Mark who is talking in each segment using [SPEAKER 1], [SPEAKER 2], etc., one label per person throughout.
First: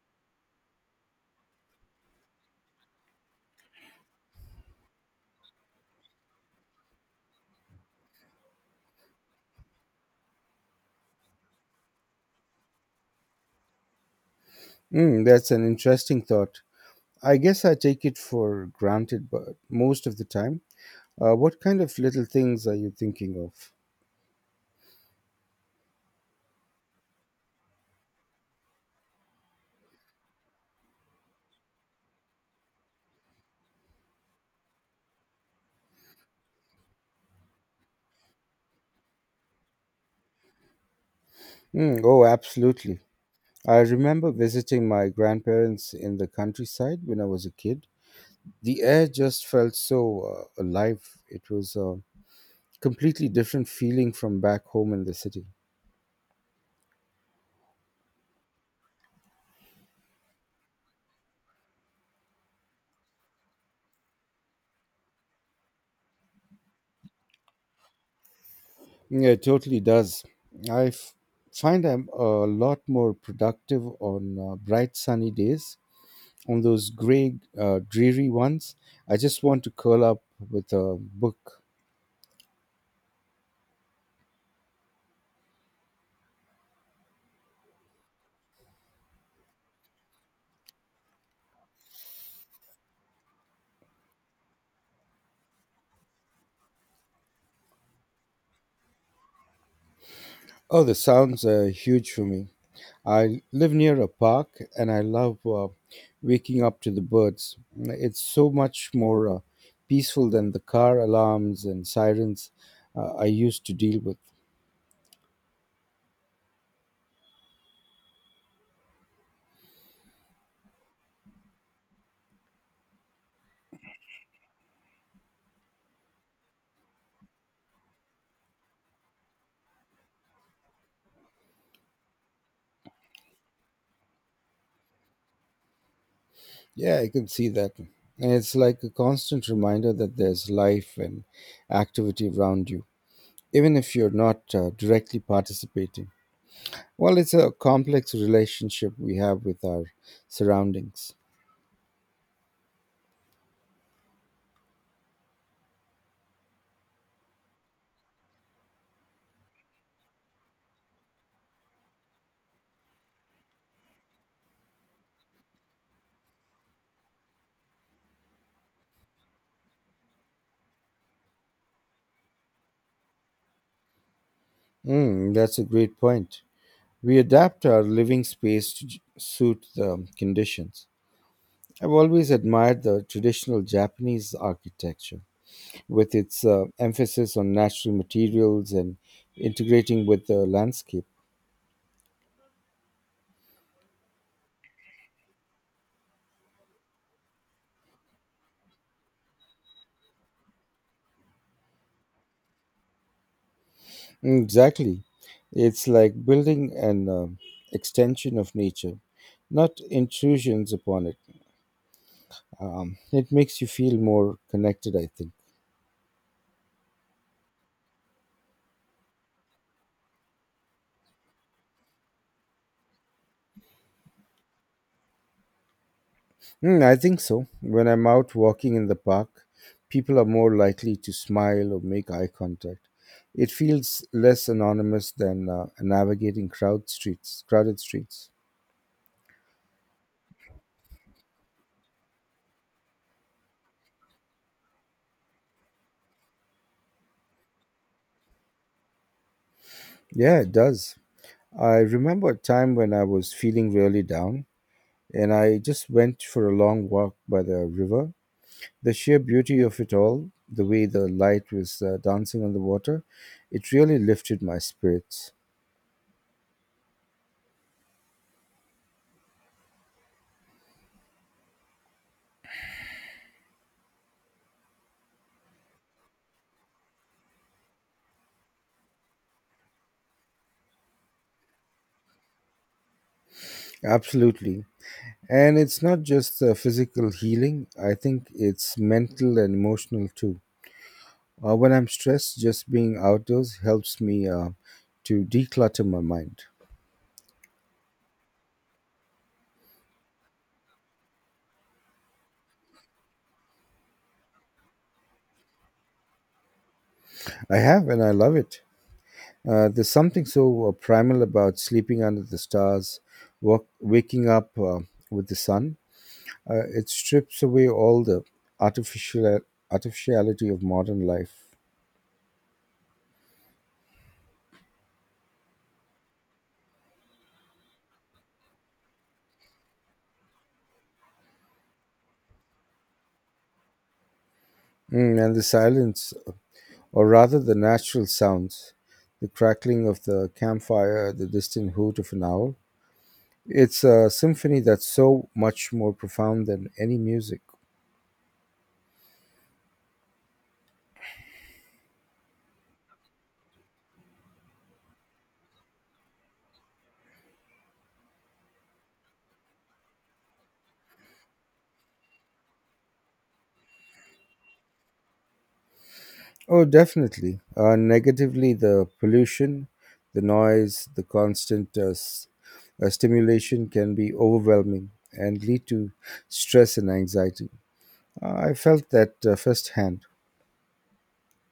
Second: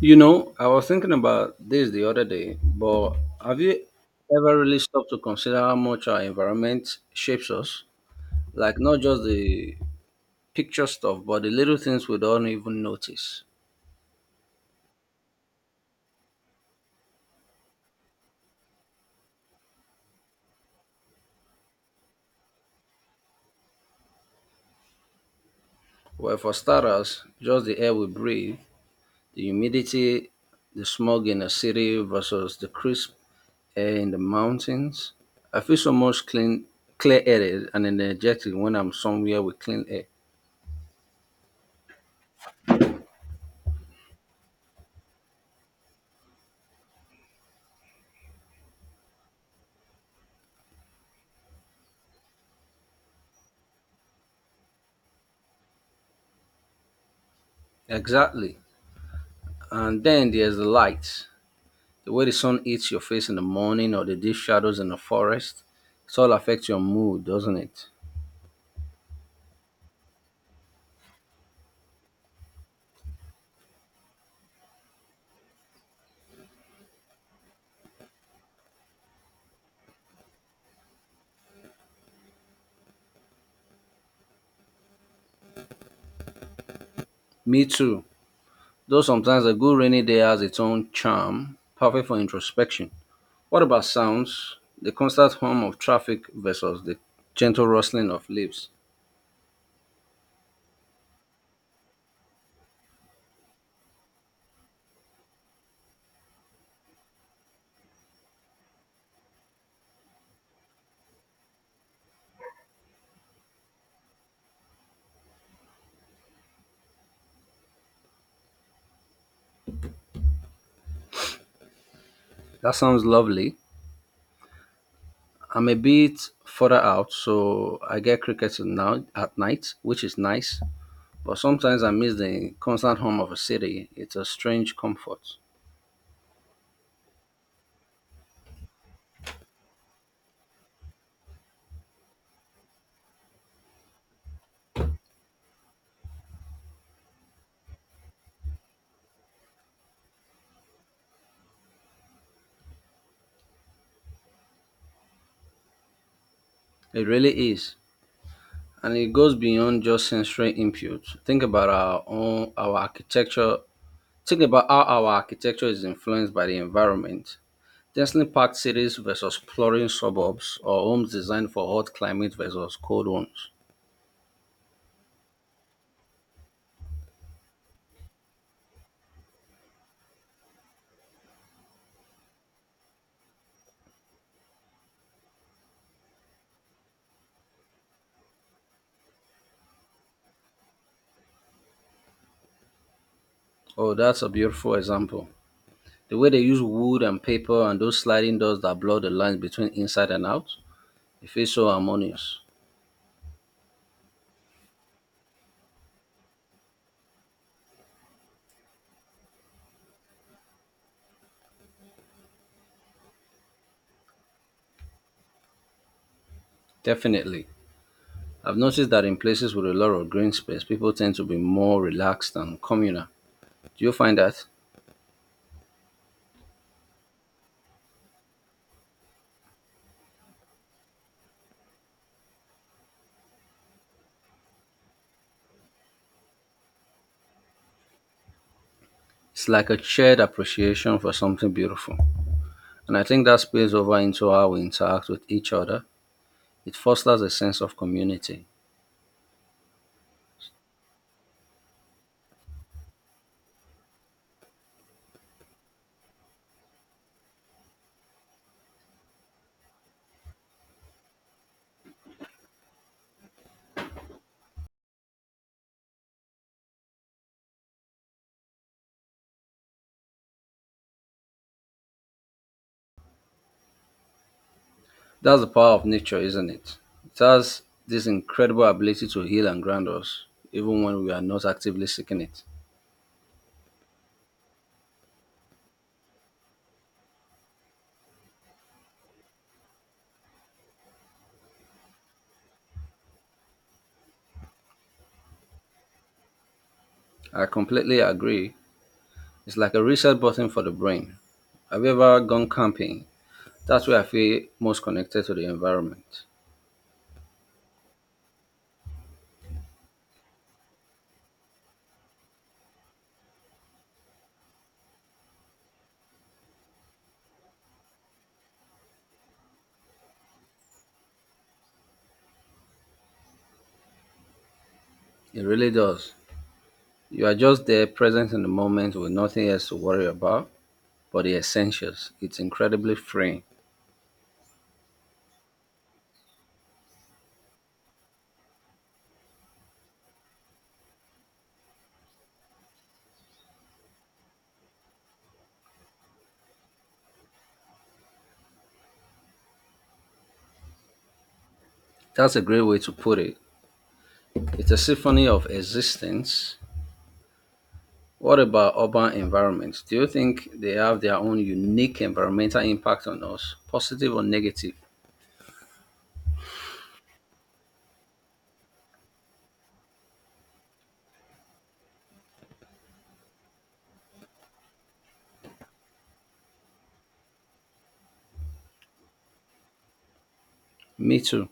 [SPEAKER 1] You know, I was thinking about this the other day, but have you ever really stopped to consider how much our environment shapes us? Like, not just the picture stuff, but the little things we don't even notice.
[SPEAKER 2] Mm, that's an interesting thought. I guess I take it for granted, but most of the time. What kind of little things are you thinking of?
[SPEAKER 1] Well, for starters, just the air we breathe, the humidity, the smog in a city versus the crisp air in the mountains. I feel so much clear-headed and energetic when I'm somewhere with clean air.
[SPEAKER 2] Mm, oh, absolutely. I remember visiting my grandparents in the countryside when I was a kid. The air just felt so alive. It was a completely different feeling from back home in the city.
[SPEAKER 1] Exactly. And then there's the lights. The way the sun hits your face in the morning or the deep shadows in the forest, it all affects your mood, doesn't it?
[SPEAKER 2] Yeah, it totally does. I f- find I'm a lot more productive on bright sunny days on those gray, dreary ones. I just want to curl up with a book.
[SPEAKER 1] Me too. Though sometimes a good rainy day has its own charm, perfect for introspection. What about sounds? The constant hum of traffic versus the gentle rustling of leaves.
[SPEAKER 2] Oh, the sounds are huge for me. I live near a park and I love waking up to the birds. It's so much more peaceful than the car alarms and sirens I used to deal with.
[SPEAKER 1] That sounds lovely. I'm a bit further out, so I get crickets at now at night, which is nice. But sometimes I miss the constant hum of a city. It's a strange comfort.
[SPEAKER 2] Yeah, I can see that. And it's like a constant reminder that there's life and activity around you, even if you're not directly participating. Well, it's a complex relationship we have with our surroundings.
[SPEAKER 1] It really is. And it goes beyond just sensory input. Think about our own our architecture. Think about how our architecture is influenced by the environment. Densely packed cities versus pluralist suburbs, or homes designed for hot climate versus cold ones.
[SPEAKER 2] Mm, that's a great point. We adapt our living space to suit the conditions. I've always admired the traditional Japanese architecture with its emphasis on natural materials and integrating with the landscape.
[SPEAKER 1] Oh, that's a beautiful example. The way they use wood and paper and those sliding doors that blur the lines between inside and out, it feels so harmonious.
[SPEAKER 2] Mm, exactly. It's like building an extension of nature, not intrusions upon it. It makes you feel more connected, I think.
[SPEAKER 1] Definitely. I've noticed that in places with a lot of green space, people tend to be more relaxed and communal. Do you find that?
[SPEAKER 2] Mm, I think so. When I'm out walking in the park, people are more likely to smile or make eye contact. It feels less anonymous than navigating crowded streets.
[SPEAKER 1] It's like a shared appreciation for something beautiful. And I think that spills over into how we interact with each other. It fosters a sense of community.
[SPEAKER 2] Yeah, it does. I remember a time when I was feeling really down and I just went for a long walk by the river. The sheer beauty of it all, the way the light was dancing on the water, it really lifted my spirits.
[SPEAKER 1] That's the power of nature, isn't it? It has this incredible ability to heal and ground us, even when we are not actively seeking it.
[SPEAKER 2] Absolutely. And it's not just physical healing, I think it's mental and emotional too. When I'm stressed, just being outdoors helps me to declutter my mind.
[SPEAKER 1] I completely agree. It's like a reset button for the brain. Have you ever gone camping? That's where I feel most connected to the environment.
[SPEAKER 2] I have, and I love it. There's something so primal about sleeping under the stars, waking up with the sun. It strips away all the artificial artificiality of modern life.
[SPEAKER 1] It really does. You are just there, present in the moment with nothing else to worry about but the essentials. It's incredibly freeing.
[SPEAKER 2] Mm, and the silence. Or rather the natural sounds, the crackling of the campfire, the distant hoot of an owl. It's a symphony that's so much more profound than any music.
[SPEAKER 1] That's a great way to put it. It's a symphony of existence. What about urban environments? Do you think they have their own unique environmental impact on us, positive or negative?
[SPEAKER 2] Oh, definitely. Negatively, the pollution, the noise, the constant stimulation can be overwhelming and lead to stress and anxiety. I felt that firsthand.
[SPEAKER 1] Me too.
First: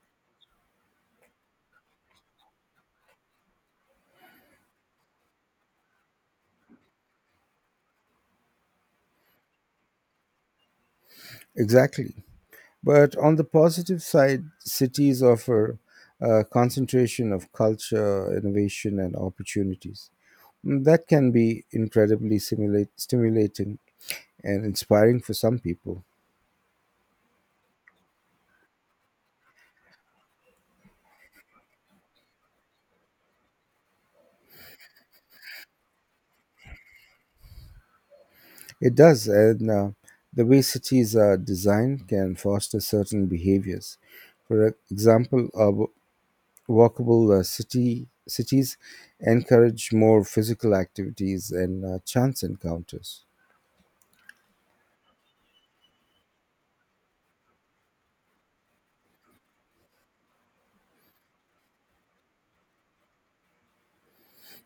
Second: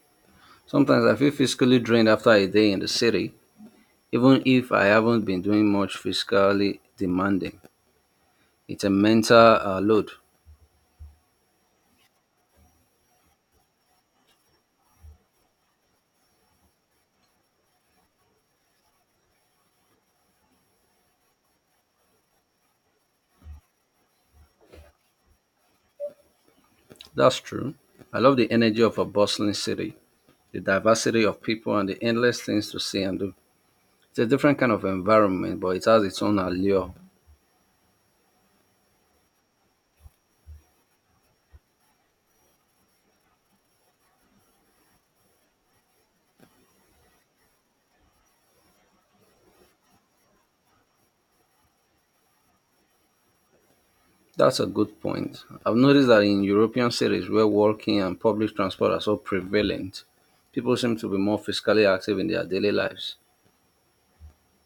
[SPEAKER 1] Sometimes I feel physically drained after a day in the city, even if I haven't been doing much physically demanding. It's a mental load.
[SPEAKER 2] Exactly. But on the positive side, cities offer a concentration of culture, innovation, and opportunities. Mm, that can be incredibly stimulating and inspiring for some people.
[SPEAKER 1] That's true. I love the energy of a bustling city, the diversity of people, and the endless things to see and do. It's a different kind of environment, but it has its own allure.
[SPEAKER 2] It does, and the way cities are designed can foster certain behaviors. For example, walkable city cities encourage more physical activities and chance encounters.
[SPEAKER 1] That's a good point. I've noticed that in European cities where walking and public transport are so prevalent, people seem to be more physically active in their daily lives.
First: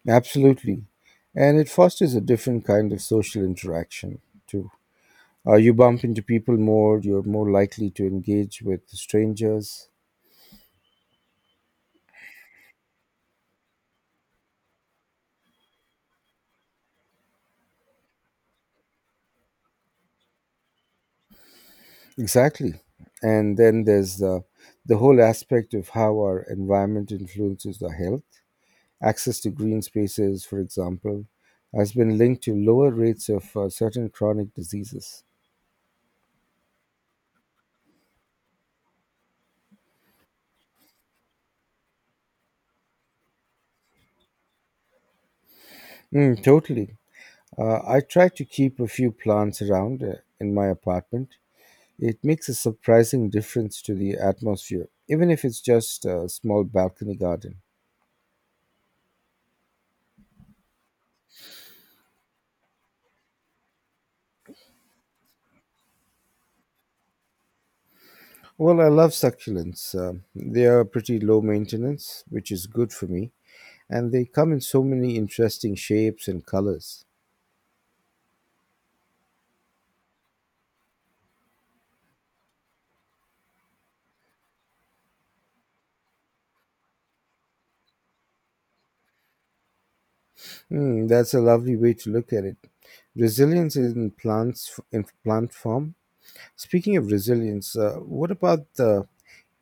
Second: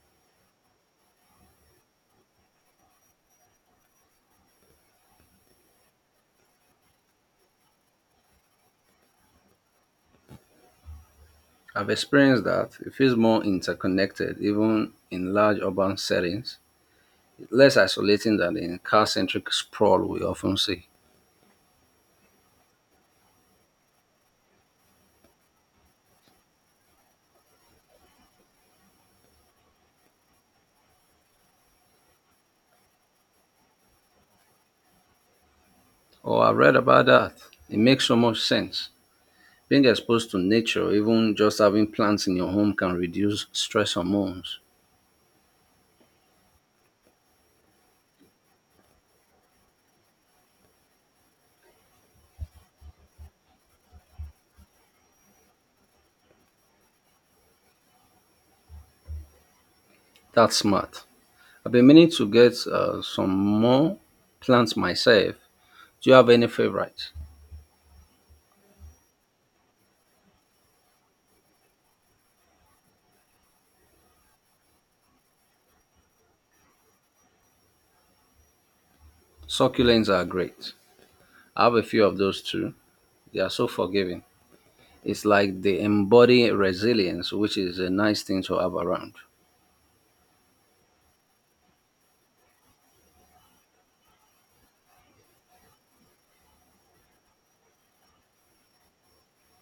[SPEAKER 2] Absolutely. And it fosters a different kind of social interaction, too. You bump into people more, you're more likely to engage with strangers.
[SPEAKER 1] I've experienced that. It feels more interconnected, even in large urban settings, less isolating than the car centric sprawl we often see.
[SPEAKER 2] Exactly. And then the whole aspect of how our environment influences our health. Access to green spaces, for example, has been linked to lower rates of certain chronic diseases.
[SPEAKER 1] Oh, I've read about that. It makes so much sense. Being exposed to nature, even just having plants in your home, can reduce stress hormones.
[SPEAKER 2] Mm, totally. I try to keep a few plants around in my apartment. It makes a surprising difference to the atmosphere, even if it's just a small balcony garden.
[SPEAKER 1] That's smart. I've been meaning to get some more plants myself. Do you have any favorites?
[SPEAKER 2] Well, I love succulents. They are pretty low maintenance, which is good for me, and they come in so many interesting shapes and colors.
[SPEAKER 1] Succulents are great. I have a few of those too. They are so forgiving. It's like they embody resilience, which is a nice thing to have around.
[SPEAKER 2] Hmm, that's a lovely way to look at it. Resilience in plant form. Speaking of resilience, what about the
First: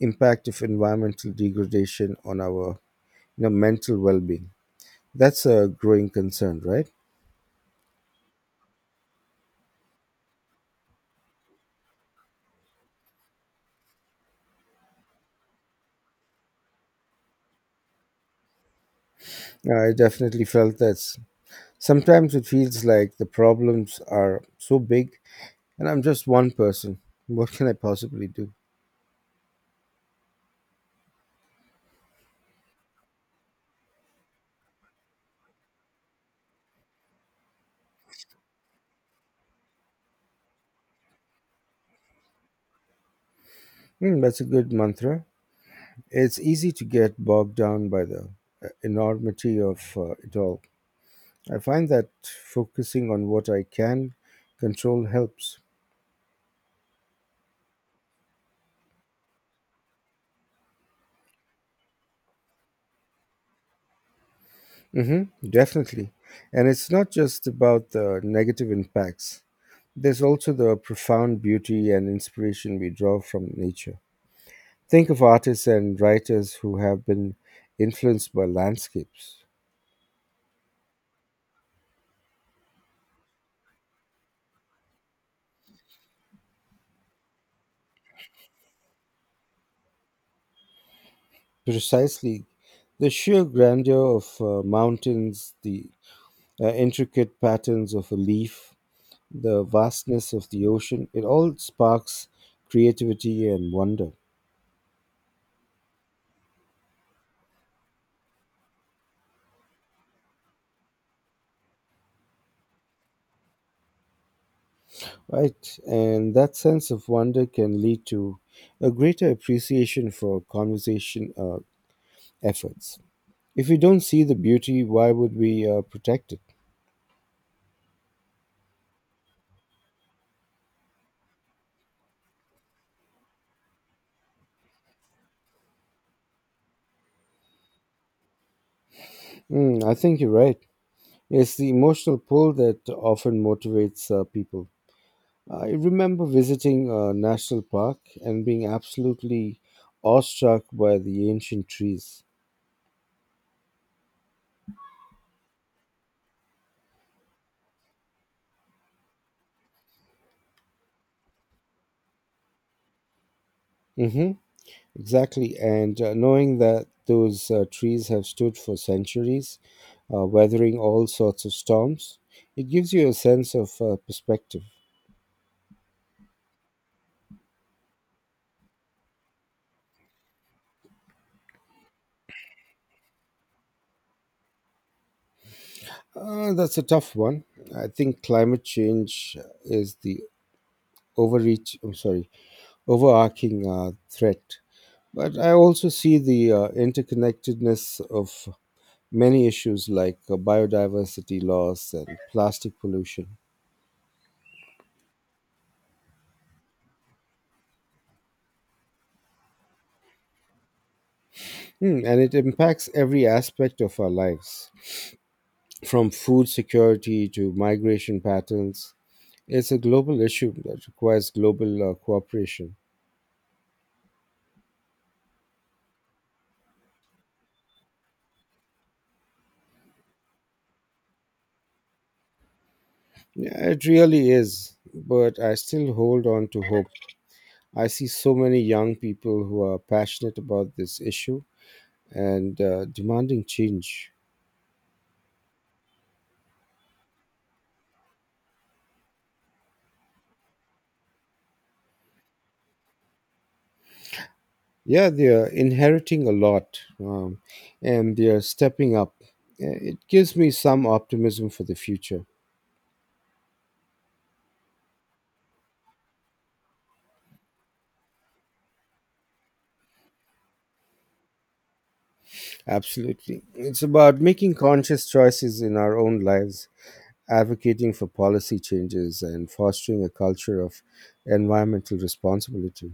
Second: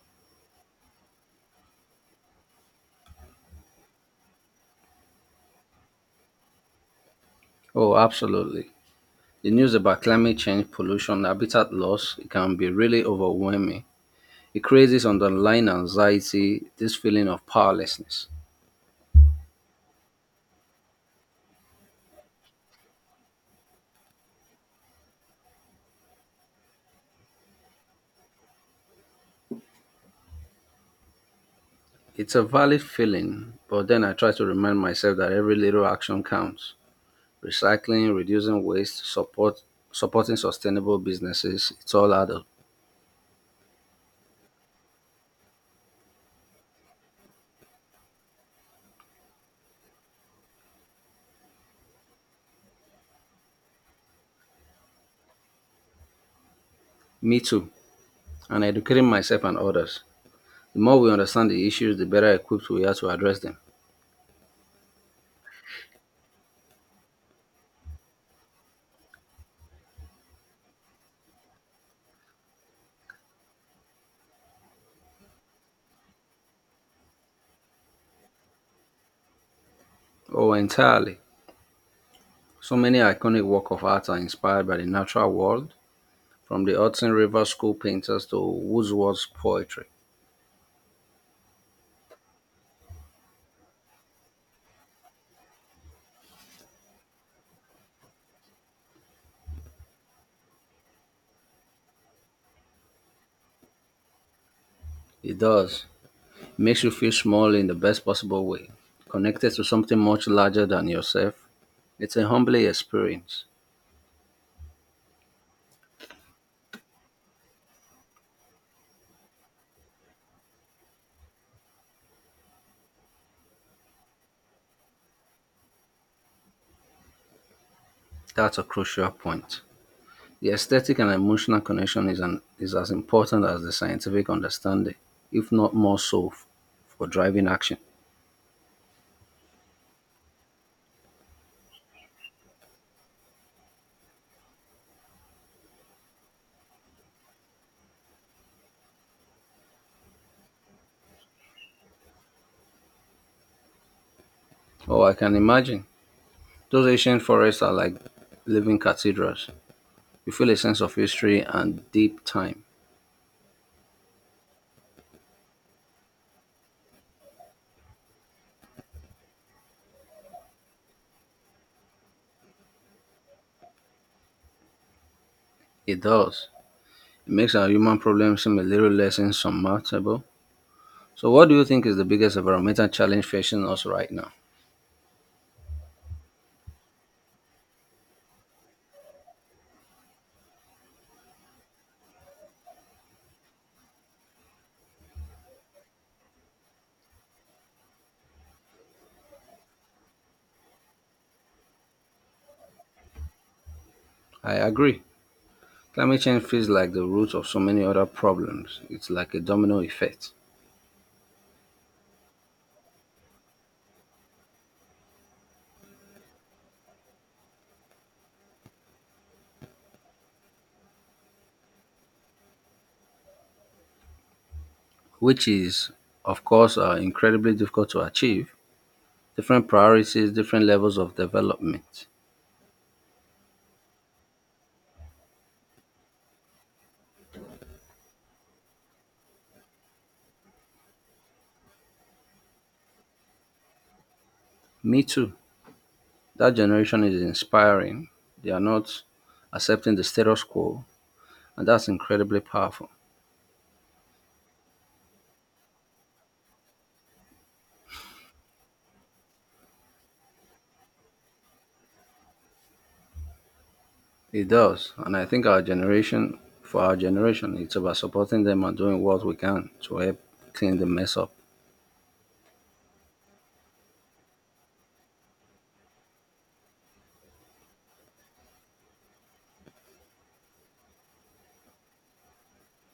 [SPEAKER 2] impact of environmental degradation on our, you know, mental well-being? That's a growing concern, right?
[SPEAKER 1] Oh, absolutely. The news about climate change, pollution, habitat loss, it can be really overwhelming. It creates this underlying anxiety, this feeling of powerlessness.
[SPEAKER 2] I definitely felt that. Sometimes it feels like the problems are so big and I'm just one person. What can I possibly do?
[SPEAKER 1] It's a valid feeling, but then I try to remind myself that every little action counts. Recycling, reducing waste, supporting sustainable businesses, it's all add up.
[SPEAKER 2] Hmm, that's a good mantra. It's easy to get bogged down by the enormity of it all. I find that focusing on what I can control helps.
[SPEAKER 1] Me too. And educating myself and others. The more we understand the issues, the better equipped we are to address them.
[SPEAKER 2] Hmm, definitely. And it's not just about the negative impacts, there's also the profound beauty and inspiration we draw from nature. Think of artists and writers who have been influenced by landscapes.
[SPEAKER 1] Oh, entirely. So many iconic works of art are inspired by the natural world, from the Hudson River school painters to Wordsworth's poetry.
[SPEAKER 2] Precisely. The sheer grandeur of mountains, the intricate patterns of a leaf, the vastness of the ocean, it all sparks creativity and wonder.
[SPEAKER 1] It does. Makes you feel small in the best possible way, connected to something much larger than yourself. It's a humbling experience.
[SPEAKER 2] Right, and that sense of wonder can lead to a greater appreciation for conservation efforts. If we don't see the beauty, why would we protect it?
[SPEAKER 1] That's a crucial point. The aesthetic and emotional connection is as important as the scientific understanding, if not more so, for driving action.
[SPEAKER 2] Mm, I think you're right. It's the emotional pull that often motivates people. I remember visiting a national park and being absolutely awestruck by the ancient trees.
[SPEAKER 1] Oh, I can imagine. Those ancient forests are like living cathedrals. You feel a sense of history and deep time.
[SPEAKER 2] Hmm, exactly. And knowing that those trees have stood for centuries, weathering all sorts of storms, it gives you a sense of perspective.
[SPEAKER 1] It does. It makes our human problems seem a little less insurmountable. So, what do you think is the biggest environmental challenge facing us right now?
[SPEAKER 2] That's a tough one. I think climate change is the overreach, I'm sorry, overarching threat. But I also see the interconnectedness of many issues like biodiversity loss and plastic pollution.
[SPEAKER 1] I agree. Climate change feels like the root of so many other problems. It's like a domino effect.
[SPEAKER 2] Hmm, and it impacts every aspect of our lives, from food security to migration patterns. It's a global issue that requires global cooperation.
[SPEAKER 1] Which is, of course, incredibly difficult to achieve. Different priorities, different levels of development.
[SPEAKER 2] Yeah, it really is, but I still hold on to hope. I see so many young people who are passionate about this issue and demanding change.
[SPEAKER 1] Me too. That generation is inspiring. They are not accepting the status quo, and that's incredibly powerful.
[SPEAKER 2] Yeah, they're inheriting a lot and they're stepping up. It gives me some optimism for the future.
[SPEAKER 1] It does, and I think for our generation, it's about supporting them and doing what we can to help clean the mess up.
[SPEAKER 2] Absolutely. It's about making conscious choices in our own lives, advocating for policy changes, and fostering a culture of environmental responsibility.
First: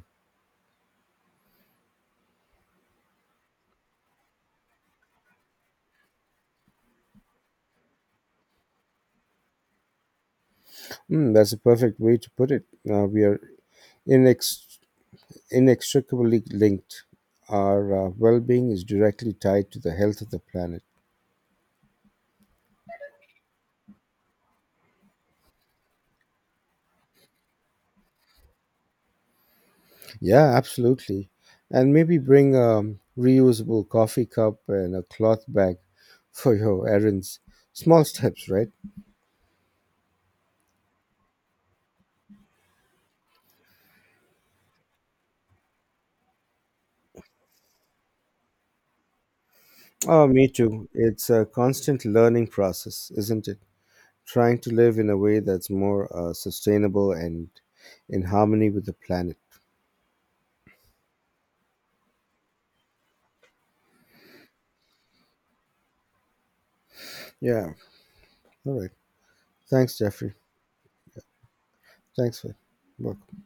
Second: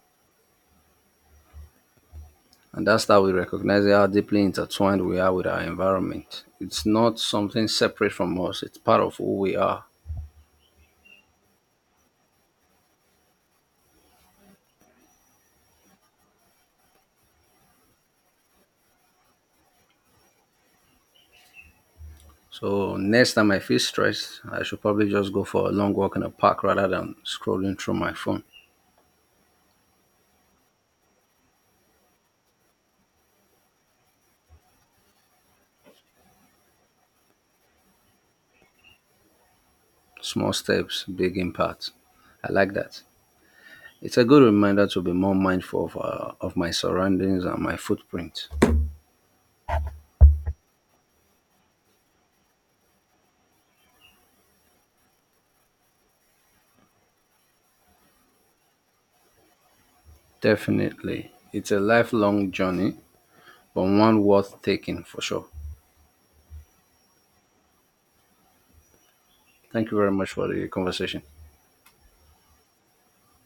[SPEAKER 1] And that's how we recognize how deeply intertwined we are with our environment. It's not something separate from us, it's part of who we are.
[SPEAKER 2] Mm, that's a perfect way to put it. We are inex- inextricably linked. Our well being is directly tied to the health of the planet.
[SPEAKER 1] So next time I feel stressed, I should probably just go for a long walk in a park rather than scrolling through my phone.
[SPEAKER 2] Yeah, absolutely. And maybe bring a reusable coffee cup and a cloth bag for your errands. Small steps, right?
[SPEAKER 1] Small steps, big impact. I like that. It's a good reminder to be more mindful of my surroundings and my footprint.
[SPEAKER 2] Oh, me too. It's a constant learning process, isn't it? Trying to live in a way that's more sustainable and in harmony with the planet.
[SPEAKER 1] Definitely. It's a lifelong journey, but one worth taking for sure.
[SPEAKER 2] Yeah. All right.
[SPEAKER 1] Thank you
[SPEAKER 2] Thanks,
[SPEAKER 1] very much
[SPEAKER 2] Jeffrey.
[SPEAKER 1] for the conversation.
[SPEAKER 2] Thanks for welcome.